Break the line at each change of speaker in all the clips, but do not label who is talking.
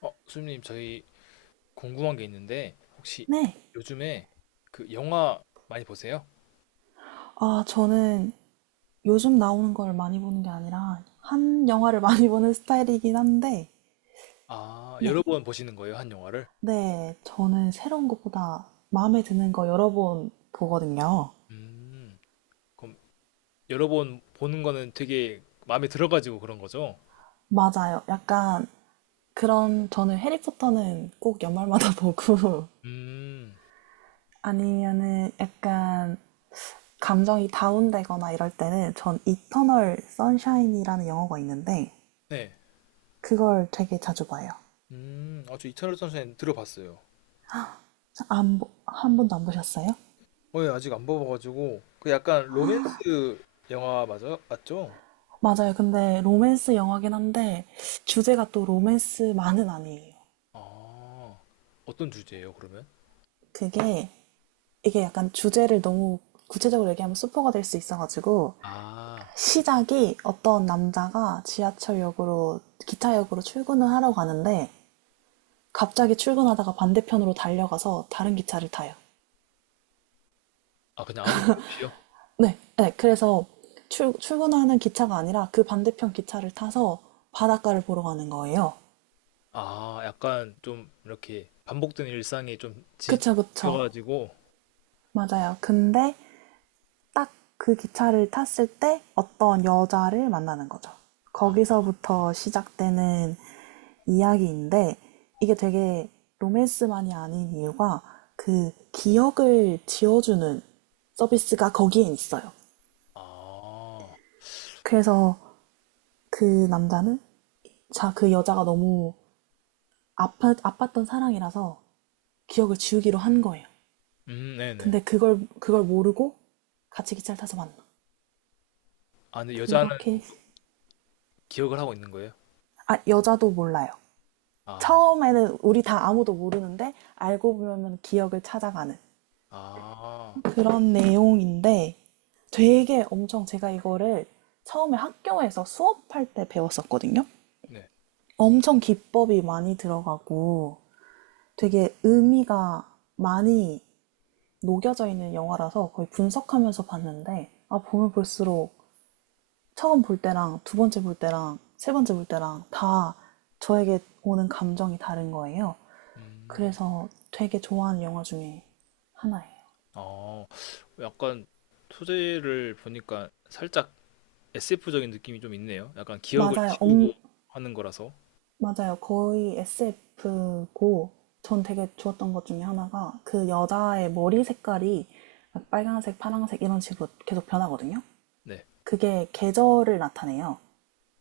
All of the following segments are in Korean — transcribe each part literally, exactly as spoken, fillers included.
어, 수님님, 저희 궁금한 게 있는데, 혹시
네.
요즘에 그 영화 많이 보세요?
아, 저는 요즘 나오는 걸 많이 보는 게 아니라 한 영화를 많이 보는 스타일이긴 한데,
아, 여러
네.
번 보시는 거예요, 한 영화를?
네, 저는 새로운 것보다 마음에 드는 거 여러 번 보거든요.
음, 그럼 여러 번 보는 거는 되게 마음에 들어가지고 그런 거죠?
맞아요. 약간 그런, 저는 해리포터는 꼭 연말마다 보고,
음,
아니면은 약간 감정이 다운되거나 이럴 때는 전 이터널 선샤인이라는 영화가 있는데,
네.
그걸 되게 자주 봐요.
음, 아, 저 이터널 선샤인 들어봤어요.
안, 보- 한 번도 안 보셨어요?
어, 예, 아직 안 봐봐가지고. 그 약간 로맨스 영화 맞아요? 맞죠?
맞아요. 근데 로맨스 영화긴 한데 주제가 또 로맨스만은 아니에요.
아, 어떤 주제예요, 그러면?
그게 이게 약간 주제를 너무 구체적으로 얘기하면 스포가 될 수 있어가지고
아,
시작이 어떤 남자가 지하철역으로 기차역으로 출근을 하러 가는데 갑자기 출근하다가 반대편으로 달려가서 다른 기차를 타요.
아, 그냥 아무 이유 없이요?
네, 네. 그래서 출, 출근하는 기차가 아니라 그 반대편 기차를 타서 바닷가를 보러 가는 거예요.
아, 약간 좀 이렇게 반복된 일상이 좀
그쵸, 그쵸.
지겨가지고,
맞아요. 근데 딱 그 기차를 탔을 때 어떤 여자를 만나는 거죠.
아,
거기서부터 시작되는 이야기인데 이게 되게 로맨스만이 아닌 이유가 그 기억을 지워주는 서비스가 거기에 있어요.
아,
그래서 그 남자는 자, 그 여자가 너무 아파, 아팠던 사랑이라서 기억을 지우기로 한 거예요.
음, 네네.
근데 그걸, 그걸 모르고 같이 기차를 타서 만나.
아, 근데 여자는
그렇게,
기억을 하고 있는 거예요?
아, 여자도 몰라요.
아,
처음에는 우리 다 아무도 모르는데 알고 보면 기억을 찾아가는
아,
그런 내용인데 되게 엄청 제가 이거를 처음에 학교에서 수업할 때 배웠었거든요.
네.
엄청 기법이 많이 들어가고 되게 의미가 많이 녹여져 있는 영화라서 거의 분석하면서 봤는데 아 보면 볼수록 처음 볼 때랑 두 번째 볼 때랑 세 번째 볼 때랑 다 저에게 오는 감정이 다른 거예요.
음,
그래서 되게 좋아하는 영화 중에 하나예요.
어, 약간 소재를 보니까 살짝 에스에프적인 느낌이 좀 있네요. 약간 기억을
맞아요.
지우고
엄,
하는 거라서.
맞아요. 거의 에스에프고, 전 되게 좋았던 것 중에 하나가 그 여자의 머리 색깔이 빨간색, 파란색 이런 식으로 계속 변하거든요.
네.
그게 계절을 나타내요.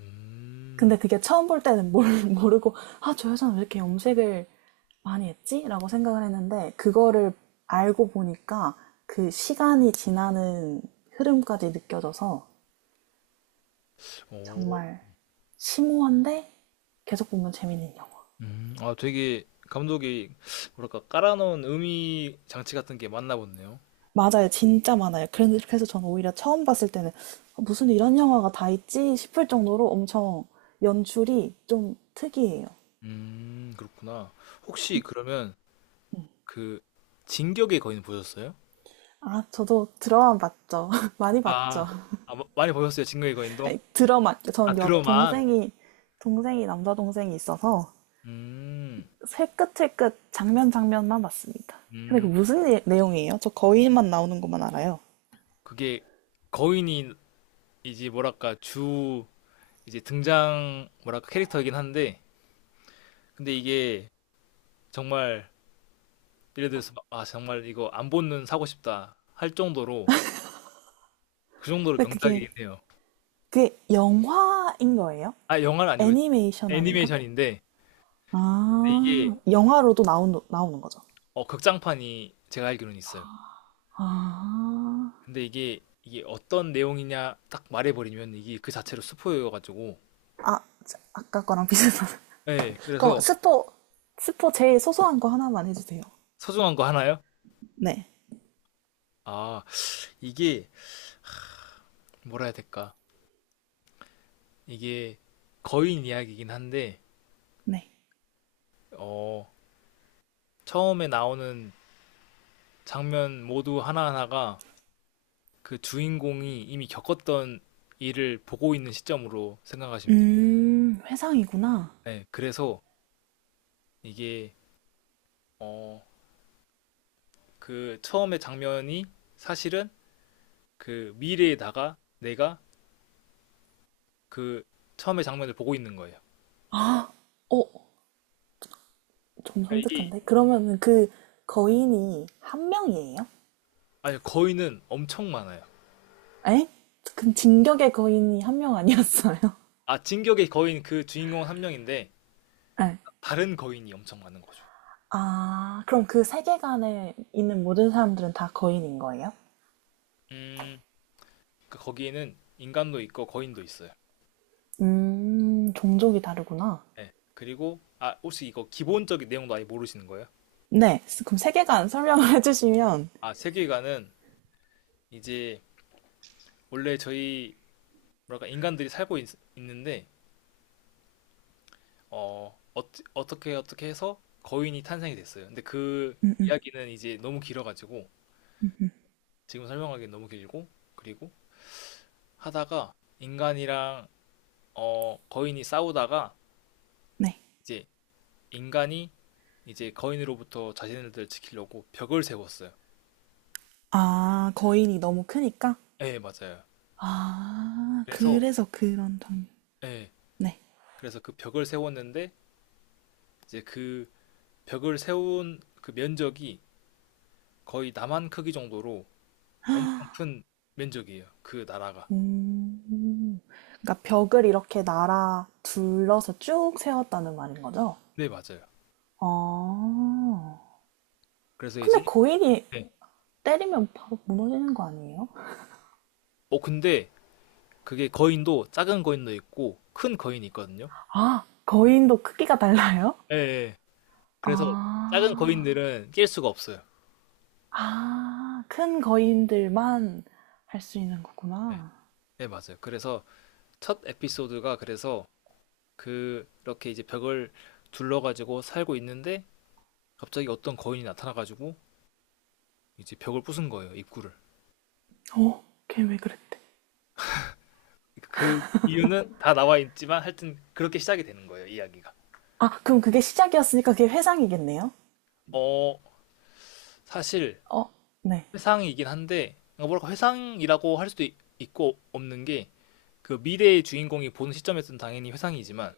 음,
근데 그게 처음 볼 때는 모르, 모르고, 아, 저 여자는 왜 이렇게 염색을 많이 했지? 라고 생각을 했는데, 그거를 알고 보니까 그 시간이 지나는 흐름까지 느껴져서
오,
정말 심오한데 계속 보면 재밌는 영화.
음, 아, 되게 감독이 뭐랄까 깔아놓은 의미 장치 같은 게 맞나 보네요.
맞아요. 진짜 많아요. 그래서 저는 오히려 처음 봤을 때는 아, 무슨 이런 영화가 다 있지 싶을 정도로 엄청 연출이 좀 특이해요.
음, 그렇구나. 혹시 그러면 그 진격의 거인 보셨어요?
아, 저도 드라마 봤죠. 많이 봤죠.
아. 아, 뭐 많이 보셨어요? 진격의 거인도?
아니, 드라마,
아,
전
드
여,
러만
동생이, 동생이, 남자 동생이 있어서
음.
새끝새끝 장면 장면만 봤습니다. 근데 그
음.
무슨 예- 내용이에요? 저 거인만 나오는 것만 알아요.
그게 거인이 이제 뭐랄까 주, 이제 등장 뭐랄까 캐릭터이긴 한데 근데 이게 정말 예를 들어서 막 '아, 정말 이거 안 보는 사고 싶다.' 할 정도로 그 정도로
근데 그게,
명작이긴 해요.
그게 영화인 거예요?
아, 영화는 아니고
애니메이션 아닌가?
애니메이션인데 근데
아,
이게
영화로도 나온, 나오는 거죠.
어, 극장판이 제가 알기로는 있어요.
아,
근데 이게 이게 어떤 내용이냐 딱 말해버리면 이게 그 자체로 스포여가지고.
아, 자, 아까 거랑 비슷한.
네,
그럼
그래서
스포, 스포 제일 소소한 거 하나만 해주세요.
소중한 거 하나요?
네,
아, 이게 뭐라 해야 될까? 이게 거인 이야기긴 한데
네.
어, 처음에 나오는 장면 모두 하나하나가 그 주인공이 이미 겪었던 일을 보고 있는 시점으로 생각하시면 돼요.
음, 회상이구나.
네, 그래서 이게 어 그 처음에 장면이 사실은 그 미래에다가 내가 그 처음에 장면을 보고 있는 거예요.
어, 좀
그러니까 이게
섬뜩한데? 그러면은 그 거인이 한 명이에요?
아니, 거인은 엄청 많아요.
에? 그 진격의 거인이 한 명 아니었어요?
아, 진격의 거인 그 주인공은 한 명인데
네.
다른 거인이 엄청 많은 거죠.
아, 그럼 그 세계관에 있는 모든 사람들은 다 거인인 거예요?
음, 그 거기에는 인간도 있고 거인도 있어요.
음, 종족이 다르구나.
네. 그리고 아, 혹시 이거 기본적인 내용도 아예 모르시는 거예요?
네, 그럼 세계관 설명을 해주시면,
아, 세계관은 이제 원래 저희 뭐랄까 인간들이 살고 있, 는데어 어어 어떻게 어떻게 해서 거인이 탄생이 됐어요. 근데 그 이야기는 이제 너무 길어가지고 지금 설명하기엔 너무 길고 그리고 하다가 인간이랑 어, 거인이 싸우다가
네.
이제 인간이 이제 거인으로부터 자신을 지키려고 벽을 세웠어요.
아, 거인이 너무 크니까?
예, 맞아요.
아,
그래서
그래서 그런 장면.
예,
네.
그래서 그 벽을 세웠는데 이제 그 벽을 세운 그 면적이 거의 남한 크기 정도로 엄청 큰 면적이에요. 그 나라가.
음, 그러니까 벽을 이렇게 날아 둘러서 쭉 세웠다는 말인 거죠?
네, 맞아요.
아,
그래서 이제
근데 거인이
네.
때리면 바로 무너지는 거 아니에요?
어, 근데 그게 거인도 작은 거인도 있고 큰 거인이 있거든요.
아, 거인도 크기가 달라요?
예. 예. 그래서 작은
아.
거인들은 깰 수가 없어요.
아, 큰 거인들만 할 수 있는
예.
거구나.
네, 맞아요. 그래서 첫 에피소드가 그래서 그렇게 이제 벽을 둘러가지고 살고 있는데 갑자기 어떤 거인이 나타나가지고 이제 벽을 부순 거예요, 입구를.
어, 걔 왜 그랬대?
그러니까 그 이유는 다 나와 있지만 하여튼 그렇게 시작이 되는 거예요, 이야기가.
아, 그럼 그게 시작이었으니까 그게 회상이겠네요?
어, 사실
어, 네.
회상이긴 한데 그러니까 뭐랄까 회상이라고 할 수도 있- 있고 없는 게 그 미래의 주인공이 보는 시점에서는 당연히 회상이지만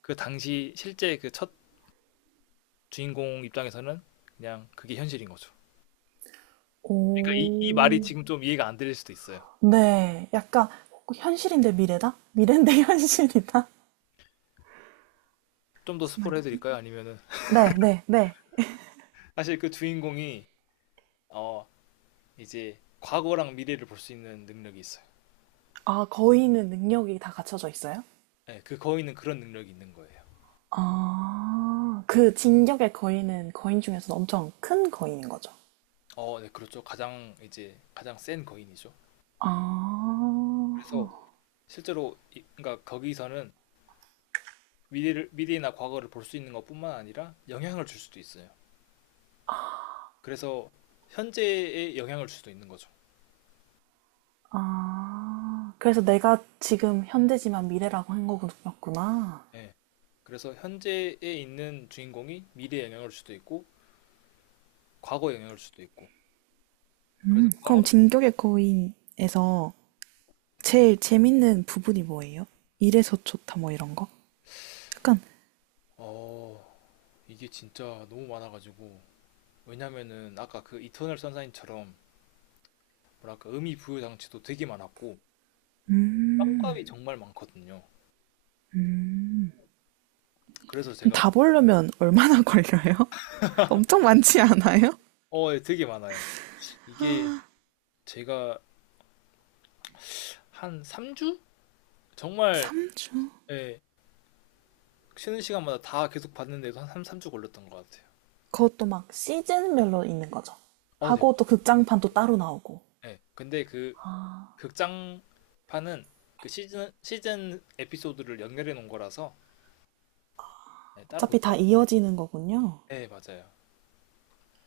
그 당시 실제 그 첫 주인공 입장에서는 그냥 그게 현실인 거죠. 그러니까 이, 이 말이
오,
지금 좀 이해가 안 될 수도 있어요.
네. 약간 현실인데 미래다? 미래인데 현실이다?
좀 더
정말.
스포를 해드릴까요? 아니면은
네, 네, 네.
사실 그 주인공이 어, 이제 과거랑 미래를 볼 수 있는 능력이 있어요.
아, 거인은 능력이 다 갖춰져 있어요?
네, 그 거인은 그런 능력이 있는 거예요.
아, 그 진격의 거인은 거인 중에서는 엄청 큰 거인인 거죠.
어, 네, 그렇죠. 가장 이제 가장 센 거인이죠. 그래서
아,
실제로 이- 그러니까 거기서는 미래를 미래나 과거를 볼 수 있는 것뿐만 아니라 영향을 줄 수도 있어요. 그래서 현재에 영향을 줄 수도 있는 거죠.
아, 그래서 내가 지금 현재지만 미래라고 한 거구나.
예. 그래서 현재에 있는 주인공이 미래에 영향을 줄 수도 있고 과거에 영향을 줄 수도 있고 그래서 과거
그럼 진격의 거인에서 제일 재밌는 부분이 뭐예요? 이래서 좋다 뭐 이런 거? 약간
어, 이게 진짜 너무 많아가지고. 왜냐면은 아까 그 이터널 선샤인처럼 뭐랄까 의미 부여 장치도 되게 많았고 떡값이 정말 많거든요. 그래서 제가
다 보려면 얼마나 걸려요? 엄청 많지 않아요?
어, 예, 되게 많아요. 이게 제가 한 삼 주? 정말
삼 주?
예, 쉬는 시간마다 다 계속 봤는데도 한 3, 삼주 걸렸던 것 같아요.
그것도 막 시즌별로 있는 거죠.
어, 네.
하고 또 극장판도 따로 나오고.
예. 근데 그 극장판은 그 시즌 시즌 에피소드를 연결해 놓은 거라서 예, 따로
어차피
극장
다 이어지는 거군요.
네, 맞아요.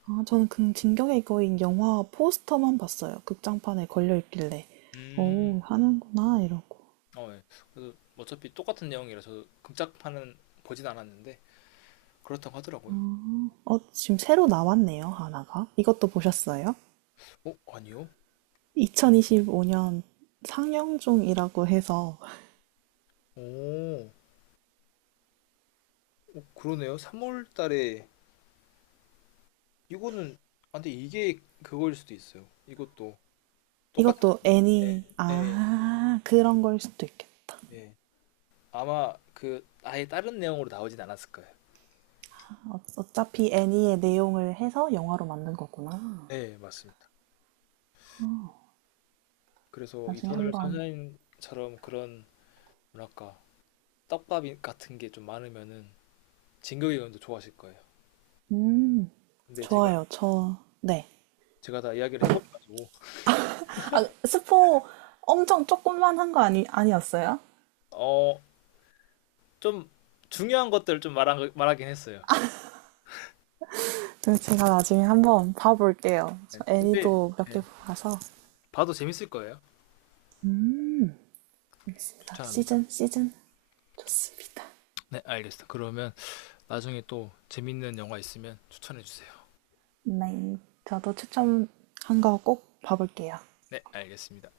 아 저는 그 진격의 거인 영화 포스터만 봤어요. 극장판에 걸려 있길래.
음.
오, 하는구나 이러고.
어, 예. 그래서 어차피 똑같은 내용이라서 금짝판은 보진 않았는데 그렇다고 하더라고요.
어, 지금 새로 나왔네요, 하나가. 이것도 보셨어요?
어, 아니요.
이천이십오 년 상영 중이라고 해서
오, 그러네요. 삼월 달에 이거는 아, 근데 이게 그거일 수도 있어요. 이것도 똑같
이것도 애니
예.
아, 그런 걸 수도 있겠다.
예. 아마 그 아예 다른 내용으로 나오진 않았을 거예요.
어, 어차피 애니의 내용을 해서 영화로 만든 거구나.
네, 맞습니다. 그래서
나중에
이터널
한번
선샤인처럼 그런 뭐랄까 떡밥 같은 게 좀 많으면은 진격의 의원도 좋아하실 거예요.
음.
근데 제가
좋아요. 저 네.
제가 다 이야기를 해버려가지고
아, 스포 엄청 조금만 한 거 아니 아니었어요?
어, 좀 중요한 것들을 좀 말한, 말하긴 했어요.
네, 제가 나중에 한번 봐볼게요.
네.
저
근데
애니도 몇
네.
개 봐서
봐도 재밌을 거예요.
알겠습니다.
추천합니다.
시즌 시즌 좋습니다.
네, 알겠습니다. 그러면 나중에 또 재밌는 영화 있으면 추천해 주세요.
네, 저도 추천한 거 꼭 봐볼게요.
네, 알겠습니다.